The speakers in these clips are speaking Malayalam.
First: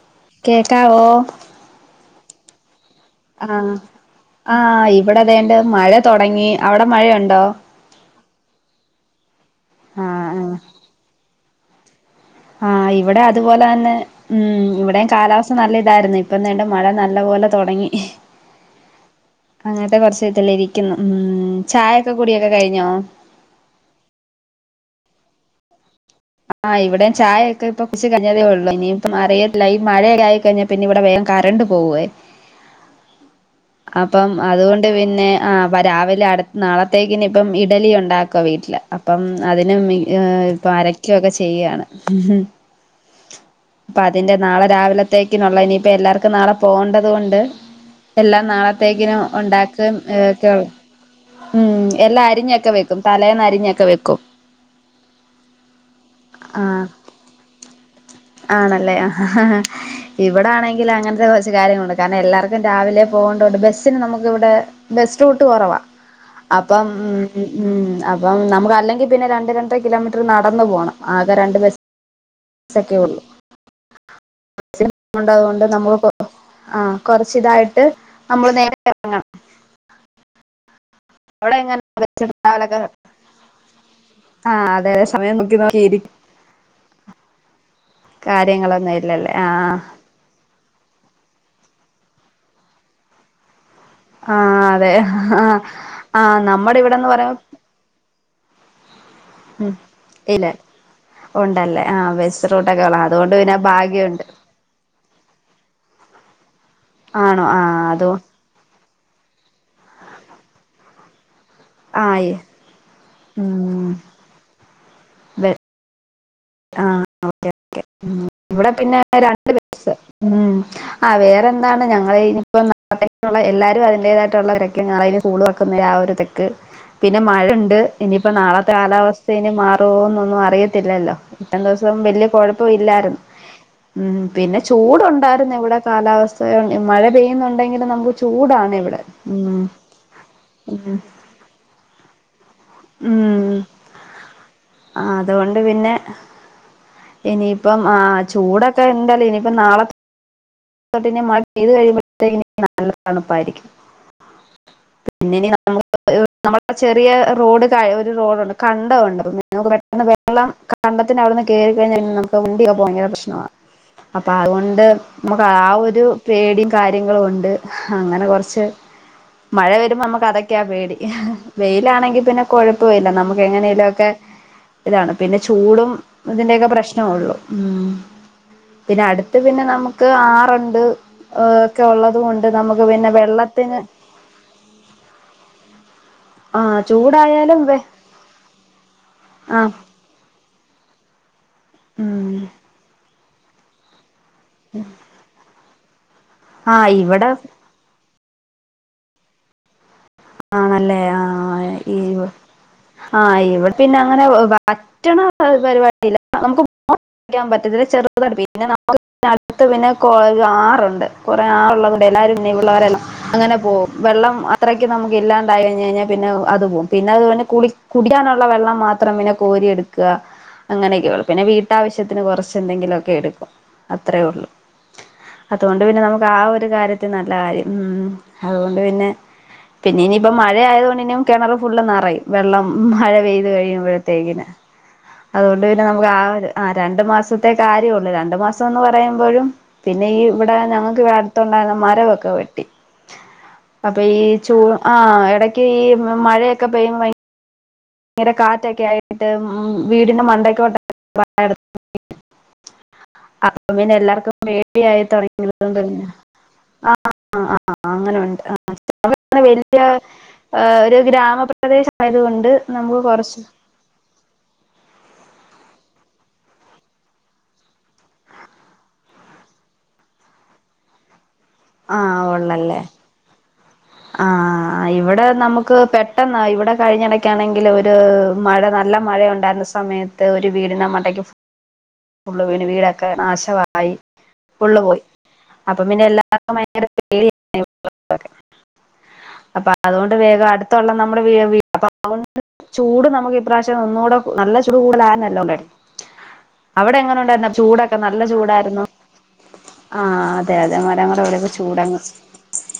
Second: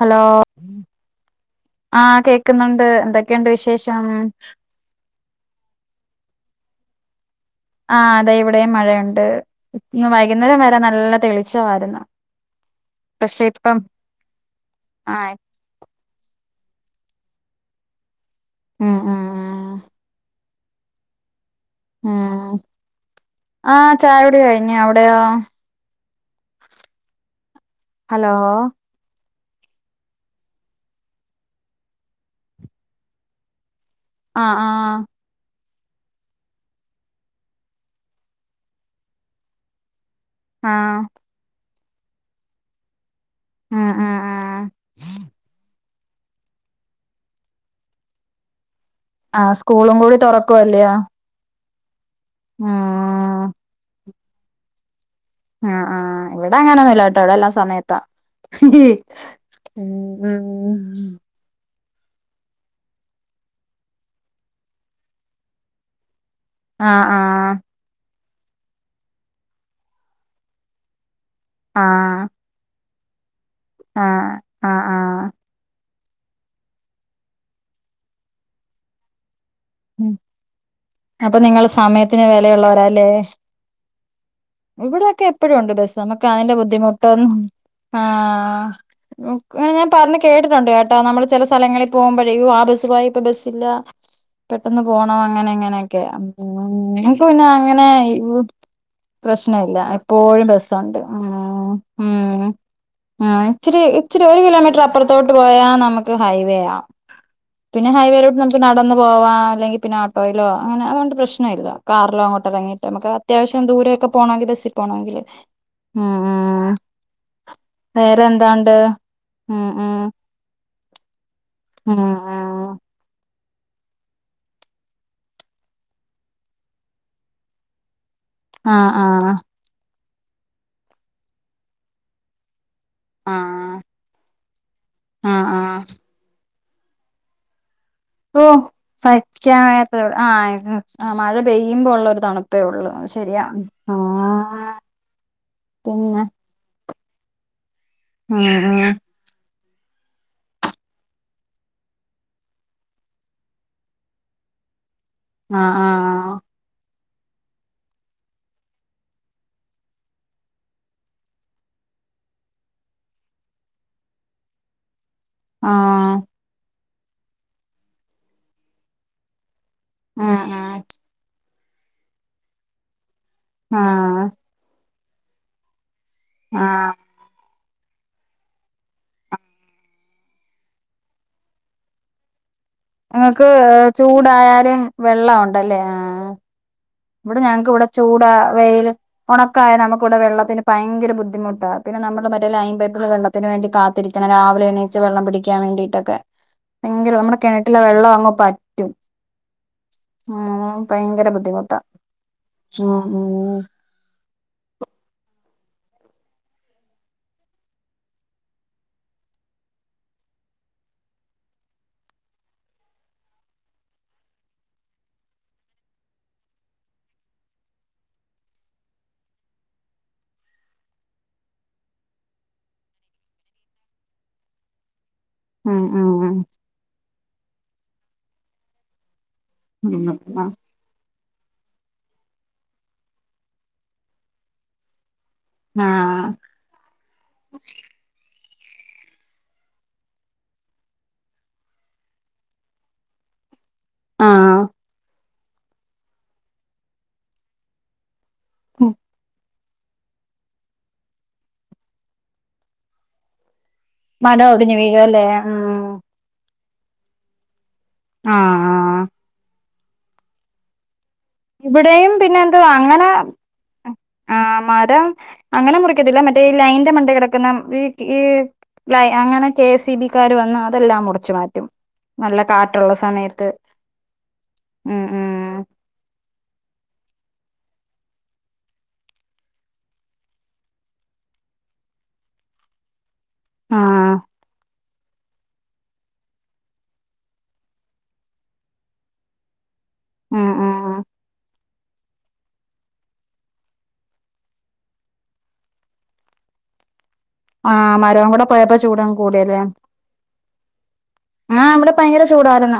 ഹലോ കേക്കാവോ ക്കുന്നുണ്ട് ആഹ ആഹ് ഇവിടെ അതണ്ട് മഴ തുൊടങ്ങി അവിടെ മഴയുണ്ടോ ആ അതെ ഇവിടെയും മഴയുണ്ട് ഇ ആഹ് ആഹ് വൈകുന്നേരം വരെ നല്ല തെളിച്ചമായിരുന്നു ആഹ് ഇവിടെ പക്ഷെ അതുപോലെ ഇപ്പം തന്നെ ഉം ഇവിടെയും ആ കാലാവസ്ഥ നല്ല ഇതായിരുന്നു ഇപ്പ എന്ത മഴ നല്ല പോലെ തുടങ്ങി ഉം ഉം അങ്ങനത്തെ കുറച്ച ഇതല ഇരിക്ക ക്കുന്നു ഉം ആഹ ചായാകൂടി കഴിഞ്ഞ അവിടെയോ ആഹ് ഇവിടെ ചായയ ഒക്കെ ഇപ്പൊ കുറച്ച് ഹലോ കിഞ്ഞതേ ഉള്ളു ഇനി ഇപ്പം അറിയ ഇല്ല ഈ മഴയല്ല ആയി കഴിഞ്ഞാ പിന്നെ ഇവിടെ വേഗം കറണ്ട് പോവേ അപ്പം ആ ആ അതുകൊണ്ട് പിന്നെ ആ അപ്പം രാവിലെ അടുത്ത് നാളത്തേക്കിിന ഇപ്പം ഇഡലി ഉണ്ടാക്കുക വീട്ടിൽ അപ്പം അതിനും ഇപ്പ ആ അരക്ക ചെയ്യാണ് ഉം അപ്പൊ ഉം അതിന്റെ ഉം നാളെ രാവിലത്തേക്കിനുള്ള ഇനി എല്ലാർക്കും നാളെ പോകേണ്ടത് കൊണ്ട് എല്ലാം നാളെ പ്രത്തേക്കിനും ആ ഉണ്ടാക്കുക സ്കൂളും കൂടി ക്കെയള്ളൂ തുറക്കുവല്ലയോ ഉം എല്ലാം അരിഞ്ഞൊക്കെ വെക്കും തലേന്ന് ഉം അരിഞ്ഞൊക്കെ വെക്കും ആ ആ് ഇവിടെ ആ അങ്ങനെൊന്നുമല്ല കേട്ടോവിടെ എല്ലാം സമയ ആണല്ലേ ഉം ഇവിടെ ആണെങ്കിൽ ഉം അങ്ങനത്തെ കുറച്ച് കാര്യങ്ങളൊെ കാരണം എല്ലാർക്കും രാവിലെ പോകണ്ട കൊണ്ട് ബസ്സിന് നമുക്ക് ഇവിടെ ബസ് റൂട്ട് കുറവാ അപ്പം ആ ആ ഉ ഉ അപ്പം നമുക്ക് അല്ലെങ്കിൽ പിന്നെ രണ്ട് രണ്ട കിലോമീറ്റർ നടന്നു പോണം ആകെ രണ്ട് ബസ് ആ ആ ആ ള്ളണ്ട് നമു ആ് കൊറച്ച ഇതായിട്ട് നമ്മള് നേര ഇറങ്ങണം ഉ അപ്പൊ അവിടെ നിങ്ങൾ എങ്ങനെ സമയത്തിന് രാവിലൊക്കെ? വിലയുള്ളവരല്ലേ ആ അതെ അതെ ഇവിടെയൊക്കെ സമയം എപ്പഴും നോക്കി ഉണ്ട് നോക്കി ബ ഇരിക്കും നമുക്ക് അതിന്റെ ബുദ്ധിമുട്ട് ആഹ കാര്യങ്ങളൊന്നും ഇല്ലല്ലേ ആ ഞാൻ പറഞ്ഞു കേട്ടിട്ടുണ്ട് കേ നമ്മള് ചില സ്ഥലങ്ങളിൽ പോകുമ്പോഴേും ആ ബസ്സുായി ഇപ്പ ബസ്സില്ല ആ പെട്ടന്ന് അതെ പോണം ആ അങ്ങനെ എങ്ങനെയൊക്കെ ആ നമ്മുടെ ഇവിടെന്ന് നമക്ക് പിന്നെ പറയുമ്പോ അങ്ങനെ പ്രശ്ന ഉം ഇല്ല ഇല്ല എപ്പോഴും ബസുണ്ട് ഉണ്ടല്ലേ ആ ഉ വെസ്റ്റ്റൂട്ടൊക്കെ ഉള്ള അതുകൊണ്ട് പിന്നെ ഇച്ചരി ഭാഗ്യമുണ്ട് ഇച്ചിരി ഒരു കിലോമീറ്റർ അപ്പുറത്തോട്ട് പോയാൽ നമുക്ക് ഹൈവേ ആ ആണോ ആ പിന്നെ അതോ ഹൈവേയിലോട്ട് നമുക്ക് നടന്ന പോവാ അല്ലെങ്ക പിന്നെ ആപ്പായിലോ അങ്ങനെ അതുകൊണ്ട് പ്രശ്നം കാറിലോ ആയി അങ്ങോട്ട ഇറങ്ങിട്ട് നമുക്ക് അത്യാവശം ഉം ദൂര ബസിൽ പോണോങ്കിൽ ആ ഓകെ ഓകെ വേറെന്ത ഇവിടെ പിന്നെ രണ്ട് [unintelligible] ആ വേറെന്താണ് ഉം ഞങ്ങൾ ഇനിപ്പോ ഉം എല്ലാരും അതിന്റേതായിട്ടുള്ള [unintelligible] പിന്നെ മഴണ്ട് ഇനിയിപ്പം നാളത്തെ ആഹ് കാലാവസ്ഥ ആഹ് ഇനി മാറൊന്നൊന്നും അറിയത്തില്ലല്ലോ ഇത്തം ദിവസം വെല്ല്യ കൊഴ പ്പം ഇല്ലായിരുന്നു ആഹ് ഉ പിന്നെ ആഹ് ചൂടുണ്ടായിരുന്നു ഇവിടെ ആഹ് കാലാവസ്ഥ മഴ പെയ്യുന്നുണ്ടെങ്കിൽ ഓ സഹിക്കാ ആ ആ മഴ പെയ്യുമ്പോ ള്ള ഒരു തണുപ്പേ ഒള്ളൂ ശരിയാ ആ ആ അതുകൊണ്ട് പിന്നെ ഇനിയിപ്പം ആ ഉം ചൂടൊക്കെ ഉം ഇണ്ടല്ലോ ഇനിയിപ്പം നാളെ [unintelligible] ആഹ് ആഹ് [unintelligible] ചെറിയ റോഡ് കഒരു റോഡുണ്ട് കണ്ടവുണ്ട് പെട്ട വെള്ളം കണ്ട ത് ന് അവിട്ന്ന് കെറിക്കഴിഞ്ഞ നമുക്ക് ഉണ്ടിയൊക്കെ ഭയങ്കര പ്രശ്നമാണ് അപ്പ അതുകൊണ്ട് നമുക്ക് ആ ആഹ് ഒരു ആഹ് പേടിം കാര്യങ്ങളും ണ്ട് അങ്ങനെ കൊറ്ച്ച് മഴ വരുമ്പോ നമുക്ക് ഉം അതൊക്കെയാ ഉം പേടി വെയിലാണെങ്കി പിന്നെ കൊഴപ്പവില്ല നമുക്ക് എങ്ങനെയെലും ഒക്കെ ആഹ് ഇതാണ് പിന്നെ ചൂടും ഇതിന്റെക്കെ ആഹ് പ്രശ്നൊള്ളു ഉ പിന്നെ അട്ത്ത് പിന്നെ നമുക്ക് ആറ്ണ്ട് ഹേ ഒക്കെ ഉള്ളത് കൊണ്ട് നമുക്ക് പിന്നെ ഞങ്ങക്ക് വെള്ളത്തിന് ചൂടായാലും വെള്ളം ഉണ്ടല്ലേ ആ ആ ഇവിടെ ചൂടായാലും ഞങ്ങക്ക് വെ വിടെ ചൂടാ വെയില് ആ ഉണക്കായ നമുക്കിവിടെ വെള്ളത്തിന് ഭയങ്കര ബുദ്ധിമുട്ട് പിന്നെനമ്മടെ ഉം മറ്റേ ലൈൻ പൈപ്പിലെ വെള്ളത്തിന് വേണ്ടി കാത്തിരിക്കണം രാവിലെ എണീച്ച് വെള്ളം പിടിക്കാൻ വേണ്ടിട്ടൊക്കെ ആഹ് ഭയങ്കര ഇവിടെ നമ്മുടെ കിണറ്റില വെള്ളം അങ് പറ്റും ഉ ഭയങ്കര ബുദ്ധിമുട്ടാ ഉം ആ ഇവെടെ പിന്നെ അങ്ങനെ വറ്റ്ണ അ പരിപാടില്ല നമുക്ക് [unintelligible] [unintelligible] അങ്ങനെ പോകും വെള്ളം അത്രേ ക്ക്‌ നമുക്ക് ഇല്ലാണ്ടായി [unintelligible] പിന്നെ അത് പോകും പിന്നെ അത് കുടി കുടിക്കാനുള്ള വെള്ളം മാത്രം പിന്നെ കോരി ക്കാ അങ്ങനെയൊക്കെ ഒള്ളൂ പിന്നെ വീട്ടാവശ്യത്തിന് കൊറ്ച്ച് എന്തെങ്കിലുക്കെ എടുക്കും അത്രേ ഉള്ളു ഉം അതുകൊണ്ട് പിന്നെ നമുക്ക് ആ ഉം ഒരു കാര്യത്തി നല്ല കാര്യം ഉം അതുകൊണ്ട് പിന്നെ പിന്നെ ഉം ഇനിയിപ്പം ഉം മഴയായതുകൊണ്ട്നും കിണർ ഫുള്ള് നറയും വെള്ളം മഴ പെയ്ത് കഴിയുമ്പോഴത്തേക്കിന് അതുകൊണ്ട് പിന്നെ നമുക്ക് ആ ആഹ് ഒര് ആ രണ്ടു മാസത്തെ കാര്യ ഒള്ളൂ രണ്ട് മാസം എന്ന് പറയുമ്പോഴും പിന്നെ ഈ ഇവിടെ ഞങ്ങക്ക് അടുത്തുണ്ടായിരുന്ന മരമൊക്കെ വെട്ടി അപ്പ ഈ ചൂ ആഹ് ആ എടക്ക് ഈ മഴയൊക്കെ പെയ്യു ങ്ങരെ കാറ്റൊക്കെ ആയിട്ട് ഉ വീടിന്റെ മണ്ടക്ക് [unintelligible] അപ്പ പിന്നെ എല്ലാർക്കും മരം ഒടിഞ്ഞ് പെടിയായി വീഴുവല്ലേ തോട്ങിയത് ഉം തന്നെ [unintelligible] ആഹ് ഇവിടെയും ഗ്രാമപ്രദേശായത് പിന്നെ കൊണ്ട് എന്തുവാ നമുക്ക് അങ്ങനെ കൊറച്ച് ആ മരം അങ്ങനെ മുറിക്കത്തില്ല മറ്റേ ഈ ലൈൻന്റെ മണ്ടെ കെടക്കുന്ന ഈ ഈ ലൈ അങ്ങനെ കെ സി ബിക്കാർ വന്ന് അതെല്ലാം മുറച്ച് മാറ്റ നല്ല കാറ്റുള്ള സമയത്ത് ആ ഉം ഇവിടെ ഉം നമുക്ക് പെട്ട ന്നായി ഇവിടെ കഴിഞ്ഞടക്കാണെങ്കിൽ ഒര് മഴ നല്ല മഴ ഉണ്ടായിരുന്ന സമയത്ത് ഒരു വീടിന്റെ മണ്ടക്ക് ഫുള്ള് വീണ് വീടൊക്കെ ആ നാശമായി ഫുള്ള് പോയി അപ്പ പിന്നെ എല്ലാർക്കും ഭയങ്കര [unintelligible] അതുകൊണ്ട് വേഗം ഉം ഉം അടുത്തുള്ളനമ്മെ [unintelligible] നമ്മുടെ അപ്പൊ അതൊണ്ട് ചൂട് നമുക്ക് ഇപ്രാവശ്യം ഒന്നുകൂടെ നല്ല ചൂട് [unintelligible] അവിടെ എങ്ങനെ ഇണ്ടായിരുന്നു ആ ചൂടൊക്കെ നല്ല മരവും കൂടെ പോയപ്പോ ചൂടായിരുന്നോ? ചൂടങ്ങ് കൂടിയല്ലേ ആഹ അതെ അതെ മരങ്ങള വിടെ ഒക്കെ ആ ഇവിടെ ചൂടങ്ങ്. ഭയങ്കര ചൂടായിരുന്നു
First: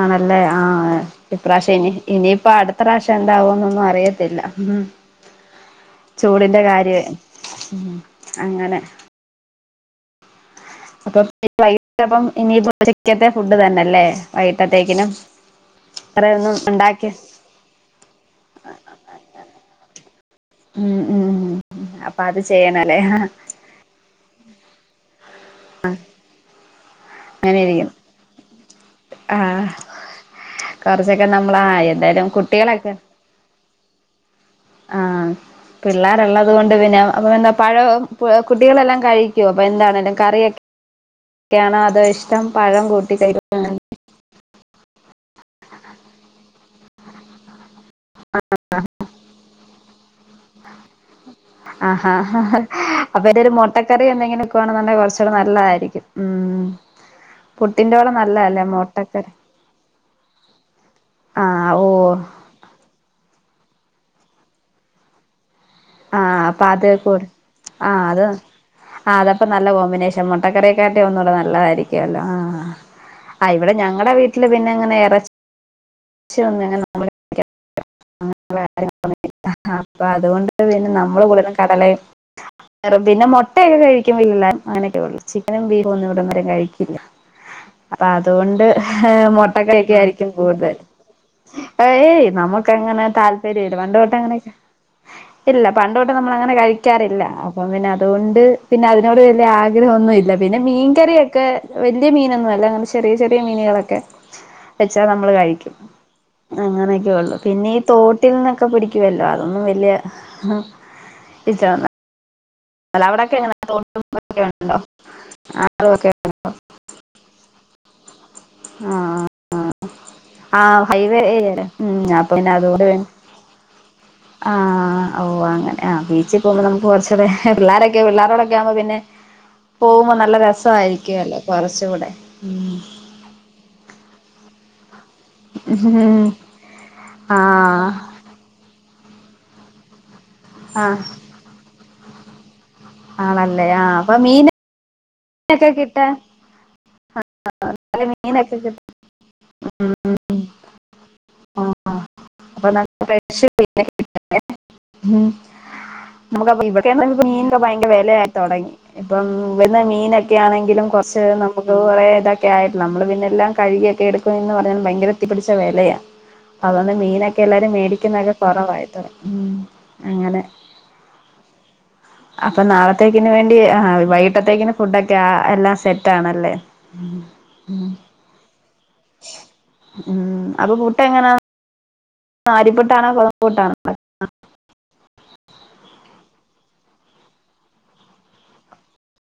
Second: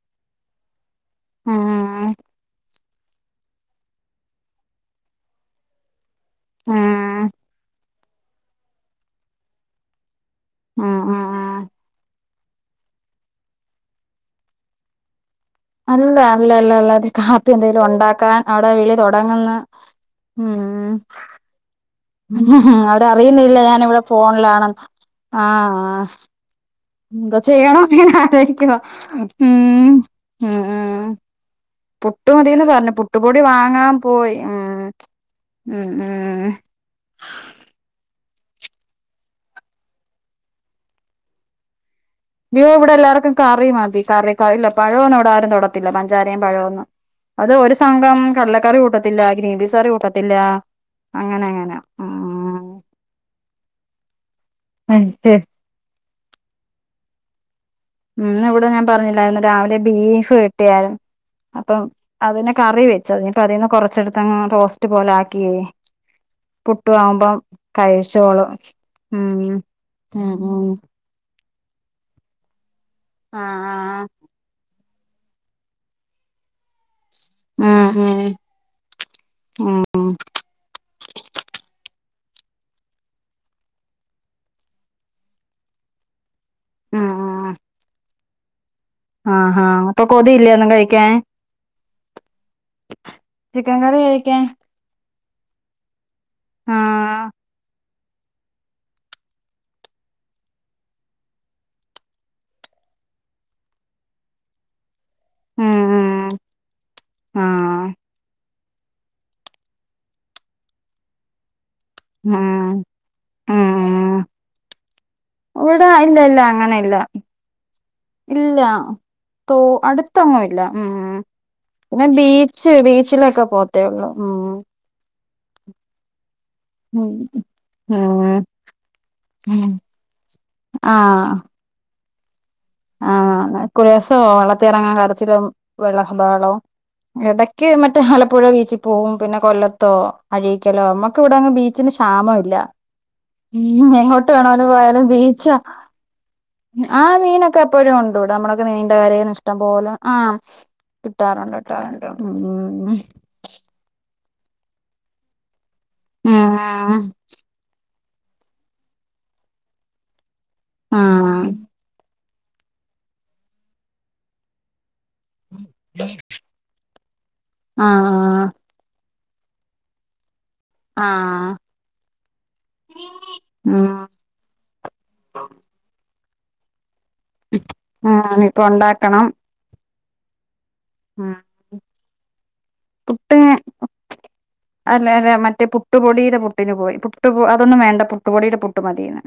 ആണല്ലേ ആഹ ഉം ഇപ്രാവശ്യ ഇനി ഉം ഇനിയിപ്പ അടുത്ത അടുത്ത പ്രാവശ്യം എന്താവും എന്നൊന്നും അറിയത്തില്ല ഉ ചൂടിന്റെ കാര്യമേ ഉം അങ്ങനെ. ഉം അപ്പൊ ഉം വൈകിട്ടപം ഇനി ഉചക്കത്തെ ഫുഡ് തന്നെല്ലേ വൈകിട്ടത്തേക്കിനും. അല്ല വേറെ അല്ല ഒന്നും അല്ല അല്ല അത് ഉണ്ടാക്കി കാപ്പി എന്തെലും ഉണ്ടാക്കാൻ അവിടെ വിളി തൊടങ്ങുന്. ഉം അപ്പൊ അത് ചെയ്യണല്ലേ അവരറിയുന്നില്ല ഞാനിവിടെ ഫോണിലാണെന്ന് ആഹ ന്ത അങ്ങനെ ചെയ്യാന്ന ഇരിക്കും പിന്ന ആ ലോയിക്കുവ ഉം. ആഹ് ഉം ഉം കൊറച്ചൊക്കെ നമ്മള് ആഹ് എന്തായാലും പുട്ടുമതിന്ന് പറഞ്ഞു കുട്ടികളൊക്കെ പുട്ടുപൊടി വാങ്ങാൻ പോയി ഉ ആഹ പിള്ളേരുള്ളത് കൊണ്ട് പിന്നെ അപ്പൊ എന്താ പഴോ? കുട്ടികളെല്ലാം കഴിക്കും അപ്പൊ എന്താണേങ്കിലും കറിയൊക്കെ ഒക്കെയാണോ അതോ ഇഷ്ടം യോ പഴം ഇവിടെ കൂട്ടി എല്ലാർക്കും കറി കഴിക്കാനാ മതി കറി. പഴ ഇല്ല പ ഴൊന്നും ഇവിടെ ആരും തൊടത്തില്ല പഞ്ചാരയും പഴവുംന്ന് അത് സംഘം കടലക്കറി കൂട്ടത്തില്ല ഗ്രീൻപീസ് കറി കൂട്ടത്തില്ല. അങ്ങനെ അങ്ങനെ ആാ ഹാ ഉം അപ്പൊ എന്റെ ഒരു മൊട്ടക്കറി എന്തെങ്കിലും വക്കുവാണെന്നുണ്ടങ്കിൽ കൊറച്ചൂ ടെ അതെ നല്ലതായിരിക്കും. ഉം പുട്ടിന്റെ കൂടെ ഉന്ന് നല്ലതല്ലേ ഇവിടെ ഞാൻ മുട്ടക്കറി പറഞ്ഞില്ലായിരുന്നു രാവിലെ ബീഫ് കിട്ടിയാരുന്നു. ആഹ് അപ്പം ഓ അതിനെ കറി വെച്ചു അതിന്ന് കൊറച്ചടുത്തങ്ങ് റോസ്റ്റ് പോലെ ആക്കിയേ. ആഹ അപ്പൊ അത പുട്ടും കൂടെ ആവുമ്പം ആഹ് അത് കഴിച്ചോളും ആ ഉം അതപ്പ നല്ല കോമ്പിനേഷൻ ഉം ഉം മൊട്ടക്കറിയക്കാട്ടിലും ഒന്നുടെ നല്ലതായി. [unintelligible] ആ ഇവിടെ ഞങ്ങളടെ വീട്ടില് പിന്നെങ്ങനെ ഇറച്ച [unintelligible] [unintelligible] അപ്പം അതുകൊണ്ട് നമ്മള് കൂടുതലും കടലയും. [unintelligible] പിന്നെ മൊട്ടയൊക്കെ കഴിക്കുമ്പോ അങ്ങനൊക്കെ ഉള്ളൂ ചിക്കനും ബീഫും ഒന്നും ഇവിട വരെ. കഴിക്കില്ല ഉം അപ്പൊ അതുകൊണ്ട് ആഹാ മൊട്ടകഴിക്ക അപ്പൊ ആയിരിക്കും കൊതിയില്ലേ ഒന്നും കൂടുതൽ കഴിക്കാൻ ഏ ഏയ് നമ്മുക്ക്. അങ്ങനെ താല്പര്യല്ല ചിക്കൻ പണ്ട് കറി തൊട്ട അങ്ങനെ കഴിക്കാൻ ഇല്ല. പണ്ടുതൊട്ട് നമ്മളങ്ങനെ കഴിക്കാറില്ല ആഹ് അപ്പ പിന്നെ അതുകൊണ്ട് പിന്നെ അതിനോട് വലിയ ആഗ്രഹം ഒന്നുല്ല പിന്നെ മീൻകറിയൊക്കെ വലിയ മീനൊന്നും അല്ല അങ്ങനെ ചെറി ചെറിയ ചെറിയ മീനുകളൊക്കെ വെച്ചാൽ നമ്മൾ കഴിക്കും ഉം അങ്ങനെയൊക്കെ ഉള്ളു. പിന്നെ ഈ ആഹ് തോട്ടിൽ നിന്നൊക്കെ പിടിക്കുവല്ലോ അതൊന്നും വലിയ ഇഷ്ടല്ല. ആഹ ആ ഒക്കെ ഉണ്ടോ ഇവിടാ ആറുമൊക്കെ ഇല്ല ഇല്ല അങ്ങനെ ഇല്ല ഇല്ല. ആ തോട് അടുത്തെങ്ങുല്ല ആ ഉ ഹൈവേ ഏരിയ അല്ലേ ഉം പിന്നെ അപ്പൊ ബീച്ച് ബീച്ചിലൊക്കെ പോത്തേഒള്ളൂ ഉ ആഹ ഓ അങ്ങനെ ആ ബീച്ചിൽ പോകുമ്പോൾ നമുക്ക് ഉം കുറച്ചുകൂടെ. പിള്ളാരൊക്കെ പിള്ളേരോടൊക്കെ ആകുമ്പോ പിന്നെ ഉം പോകുമ്പോ നല്ല രസയിരിക്കുവേല്ല ആഹ് കുറച്ചുടെ. ഉ [unintelligible] വെള്ളത്തിറങ്ങാൻ [unintelligible] ആ ഇടക്ക് മറ്റേ ആലപ്പുഴ ബീച്ച്. പോവും പിന്നെ കൊല്ലത്തോ അഴീക്കലോ ആ നമ്മുക്ക് ഇവിടങ്ങ് ബീച്ചിന് ക്ഷാമമില്ല. ഉ ആണല്ലേ ആ അപ്പൊ എങ്ങോട്ട് മീനൊക്കെ വേണാലും പോയാലും ബീച്ച കിട്ടാൻ ആ മീനൊക്കെ. ക്കെ എപ്പോഴും നല്ല ഉണ്ടിവിടെ മീനൊക്കെ നമ്മളൊക്കെ കിട്ടും നീണ്ട കരേന്ന്ഇഷ്ടം പോലെ ആ കിട്ടാറുണ്ട് ആ ണ്ടോ ണ്ട് മ്മ് [inaudible] ന ഉം മ്മുക്ക് പ്പോ ഇവിടെ ആഹ് മീൻഭയങ്കര വെലാ. തൊടങ്ങി ഇപ്പം ഇവിടുന്ന്മീനൊക്കെ ആണെങ്കിലും കുറച്ച് നമുക്ക് കുറേ ഇതെ ക്കെ യിരുന്നു. നമ്മള് പിന്നെല്ലാം കഴുകിയൊക്കെ എടുക്കും എന്ന് പറഞ്ഞാലു ഭയങ്കര തീ പിടിച്ച വിലയാ അതോണ്ട് മീനൊ ക്കെ എല്ലാരും മേടിക്കുന്നൊക്കെ കുറവായി തൊട ഉം അങ്ങനെ. ആഹ് ആഹ് അപ്പൊ നാളത്തേക്കിന് വേണ്ടി ഉം വൈകിട്ടത്തേക്ക്ന്. ക്ക എല്ലാം സെറ്റ് ആണല്ലേ? ആ ഇപ്പൊ ഉണ്ടാക്കണം. ഉം അപ്പൊ പുട്ട് എങ്ങനാ. ഉം ആരിപ്പുട്ടാണോ പുട്ടിന് ഗോതമ്പ്പുട്ടാണോ? അല്ല അല്ല മറ്റേ പുട്ടുപൊടിയുടെ പുട്ടിന് പോയി പുട്ടു പൊ അതന്നും വേണ്ട പുട്ടുപൊടിയുടെ പുട്ട് മതീന്ന്.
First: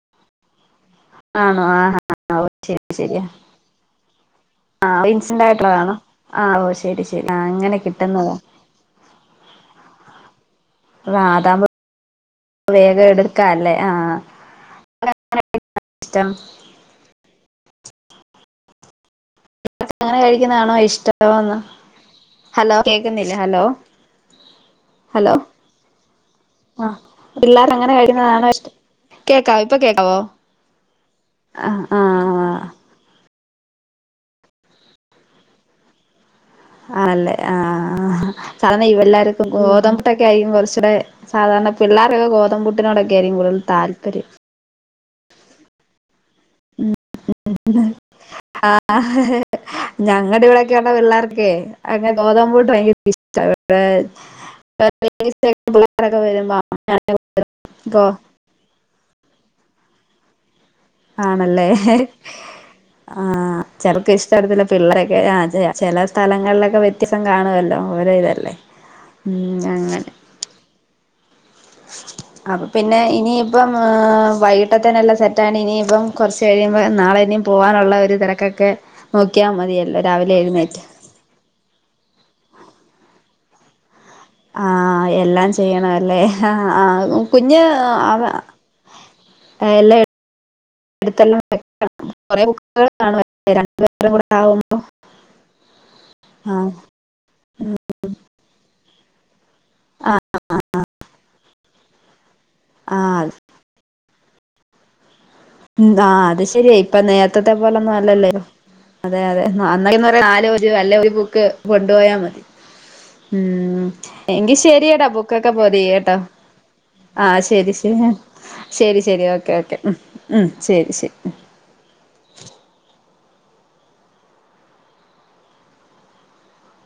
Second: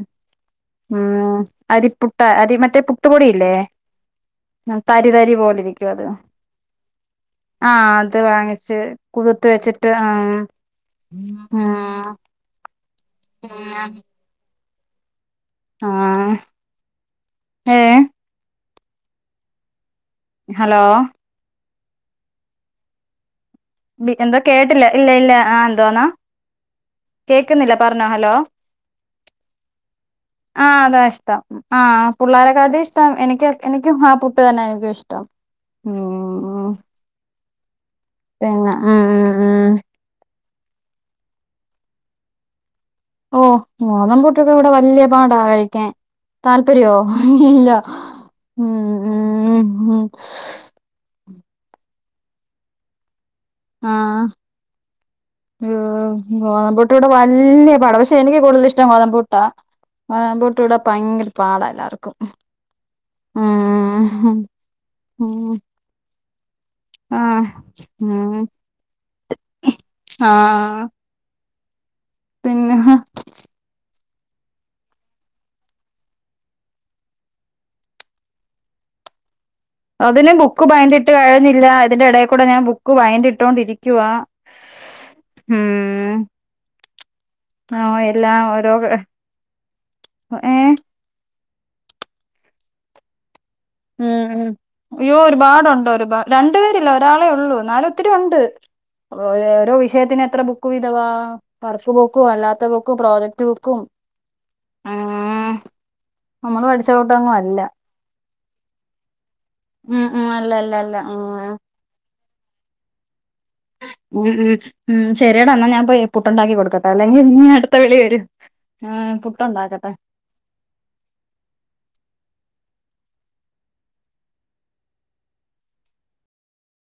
ഉം ആണോ ആഹാ അരിപ്പുട്ട് ഓ അരി മറ്റേ ശരി ശരി പുട്ടുപൊടിയില്ലേ? ആ തരിതരി ഇൻസ്റ്റന്റ് പോലെ ഇരിക്കും ആയിട്ടുള്ളതാണോ അത് ആ ഓ ശരി ശരി ആ അങ്ങനെ അത് കിട്ടുന്നതാ വാങ്ങിച്ച് കു തുത്ത് വെച്ചിട്ട് ആ അതാ ആ വേഗം എടുക്കാല്ലേ ആ ആ അങ്ങനെ കഴിക്കുന്നാണോ ഹലോ ഇഷ്ടോന്ന് ഹലോ കേക്കുന്നില്ലെ. എന്താ കേട്ടില്ലേ ഇല്ല ഇല്ല ആ എന്തോന്നാ. ആഹ് പിള്ളേർ കേക്കുന്നില്ല അങ്ങനെ പറഞ്ഞോ ഹലോ. കഴിക്കുന്നതാണോ ഇഷ്ടം കേക്കാവോ ഇപ്പൊ കേക്കാവോ ആ അതാ ഇഷ്ടം ആ ആഹ് പു ആഹ് ള്ളരക്കാട്ടീ ഇഷ്ടം എനിക്ക് എനിക്കും ആ പുട്ട് തന്നൊ നിക്കുംഇഷ്ടം ഉം. ആല്ലെ ആ പിന്നെ സാധാരണ ഉം ഉം പിള്ളേർക്കും ഉം ഗോതമ്പുട്ടൊക്കെ ആയിരിക്കും കൊർ ച്ച്ടെ സാധാരണ പിള്ളോരൊക്കെ ഗോതമ്പു ട്ട്നോടൊക്കെ അയിരിക്കും ഓഹ് കൂടുതൽ താല്പര്യം. ഗോതമ്പുട്ടൊക്കെ ഇവിടെ വല്യ പാടാ കഴിക്കാൻ താല്പര്യോ ഉം ഇല്ല ഉം ആ ഉം ആ ഉം ഉം ഞങ്ങളുടെ ഇവിടെക്കെ പറഞ്ഞ പിള്ളേർ ക്ക് അങ്ങനെ ഗോതമ്പൂട്ട് ഭയങ്കര പി സ്റ്റാ ഇവിടെ. ആ പിള്ളേരൊക്കെ വരുമ്പോ ഗോതമ്പ്പുട്ട് ഇവിടെ വല്യയ പാട ഗോ പക്ഷെ എനിക്ക് കൂടുതലൽ ഇഷ് ടം ഗോതമ്പ്പുട്ടാ ഗോതമ്പ്പുട്ട് ഇവിടെ ഭയങ്കര പാടാ ആണല്ലേ. എല്ലാർക്കും ആ ചെർക്ക് ഉം ഇഷ്ടപ്പെടത്തില്ല പിള്ളരൊക്കെ ആ ഉം ചെല സ്ഥലങ്ങളിലൊ ക്കെ വ്യത്യസം ആഹ് കാണുവല്ലോ ഓരോ ഉം ഇതല്ലേ ഉം അങ്ങനെ. ആഹ് അപ്പൊ പിന്നെ ഇനിയിപ്പം വൈകിട്ടത്തെന് എല്ലാം സെറ്റ് ആയോണ്ട് ഇനിയിപ്പം കുറച്ച് കഴിയുമ്പോ നാളെ ഇനി പോകാനുള്ള ഒരു തിരക്കൊക്കെ നോ അതിന് ബുക്ക് ഭയറ്റ് ഇട്ട് കഴിഞ്ഞില്ല ഇതിന്റെ ഇടേ കൂടെ ഞാൻ ബുക്ക് ഭയറ്റ്ട്ടൊണ്ടിരി ക്കുവാ ആഹ് എല്ലാം ചെയ്യണം ഉം അല്ലേ ആഹ് ആഹ് കുഞ്ഞ് ആ അവ എല്ലാം ഓരോ. [unintelligible] എല്ലാം ഏഹ് ഇടുത്ത് ങ്ങ് വെയ്ക്ക ണ്ണം കൊറെ ബുക്ക്‌ കൾ കാണുവല്ലോ രണ്ട് ഉം പേര് കൂടെ ഉം ആവുമ്പോ. അയ്യോ ഒരുപാടുണ്ട് ഒരുപാ രണ്ട് ആഹ് പേരില്ല ഒരാളെ ഉള്ളൂ എന്നാലും ഒത്തിരി ഉണ്ട്. ഓരോ രോ വിഷയത്തിന് ആഹ് എത്ര ബുക്ക് വിതവാ വർക്ക് ബുക്കും അല്ലാത്ത ബുക്കും ആഹ് പ്രോജക്ട് ബുക്കും. ക്കും ആ ഉം ആ അത് ശെരിയായി ഇപ്പ കൂട്ടൊന്നും നേരത്തെ അല്ല പോലൊന്നും അല്ലല്ലേ അതെ അതെ.. അന്നെക്കെ പറയുന്നേ [unintelligible] അല്ല ഒരു ബുക്ക് കൊണ്ടുപോയാ മതി. ഉം ഉം ഉം എങ്കിൽ ശരിയടാ ഉം ബുക്കൊക്കെ ശരിയെടാ എന്നാ ഞാൻ പോയി പോതികേട്ടോ പുട്ടുണ്ടാക്കി കൊടുക്കട്ടെ അല്ലെങ്കി ഇനി ആശരി അടുത്ത വിളി ശരി. വരും ശരി ആഹ് ശരി ഓക്കെ ഓക്കെ പുട്ടുണ്ടാക്കട്ടെ ഉം ഉം ശരി ശരി.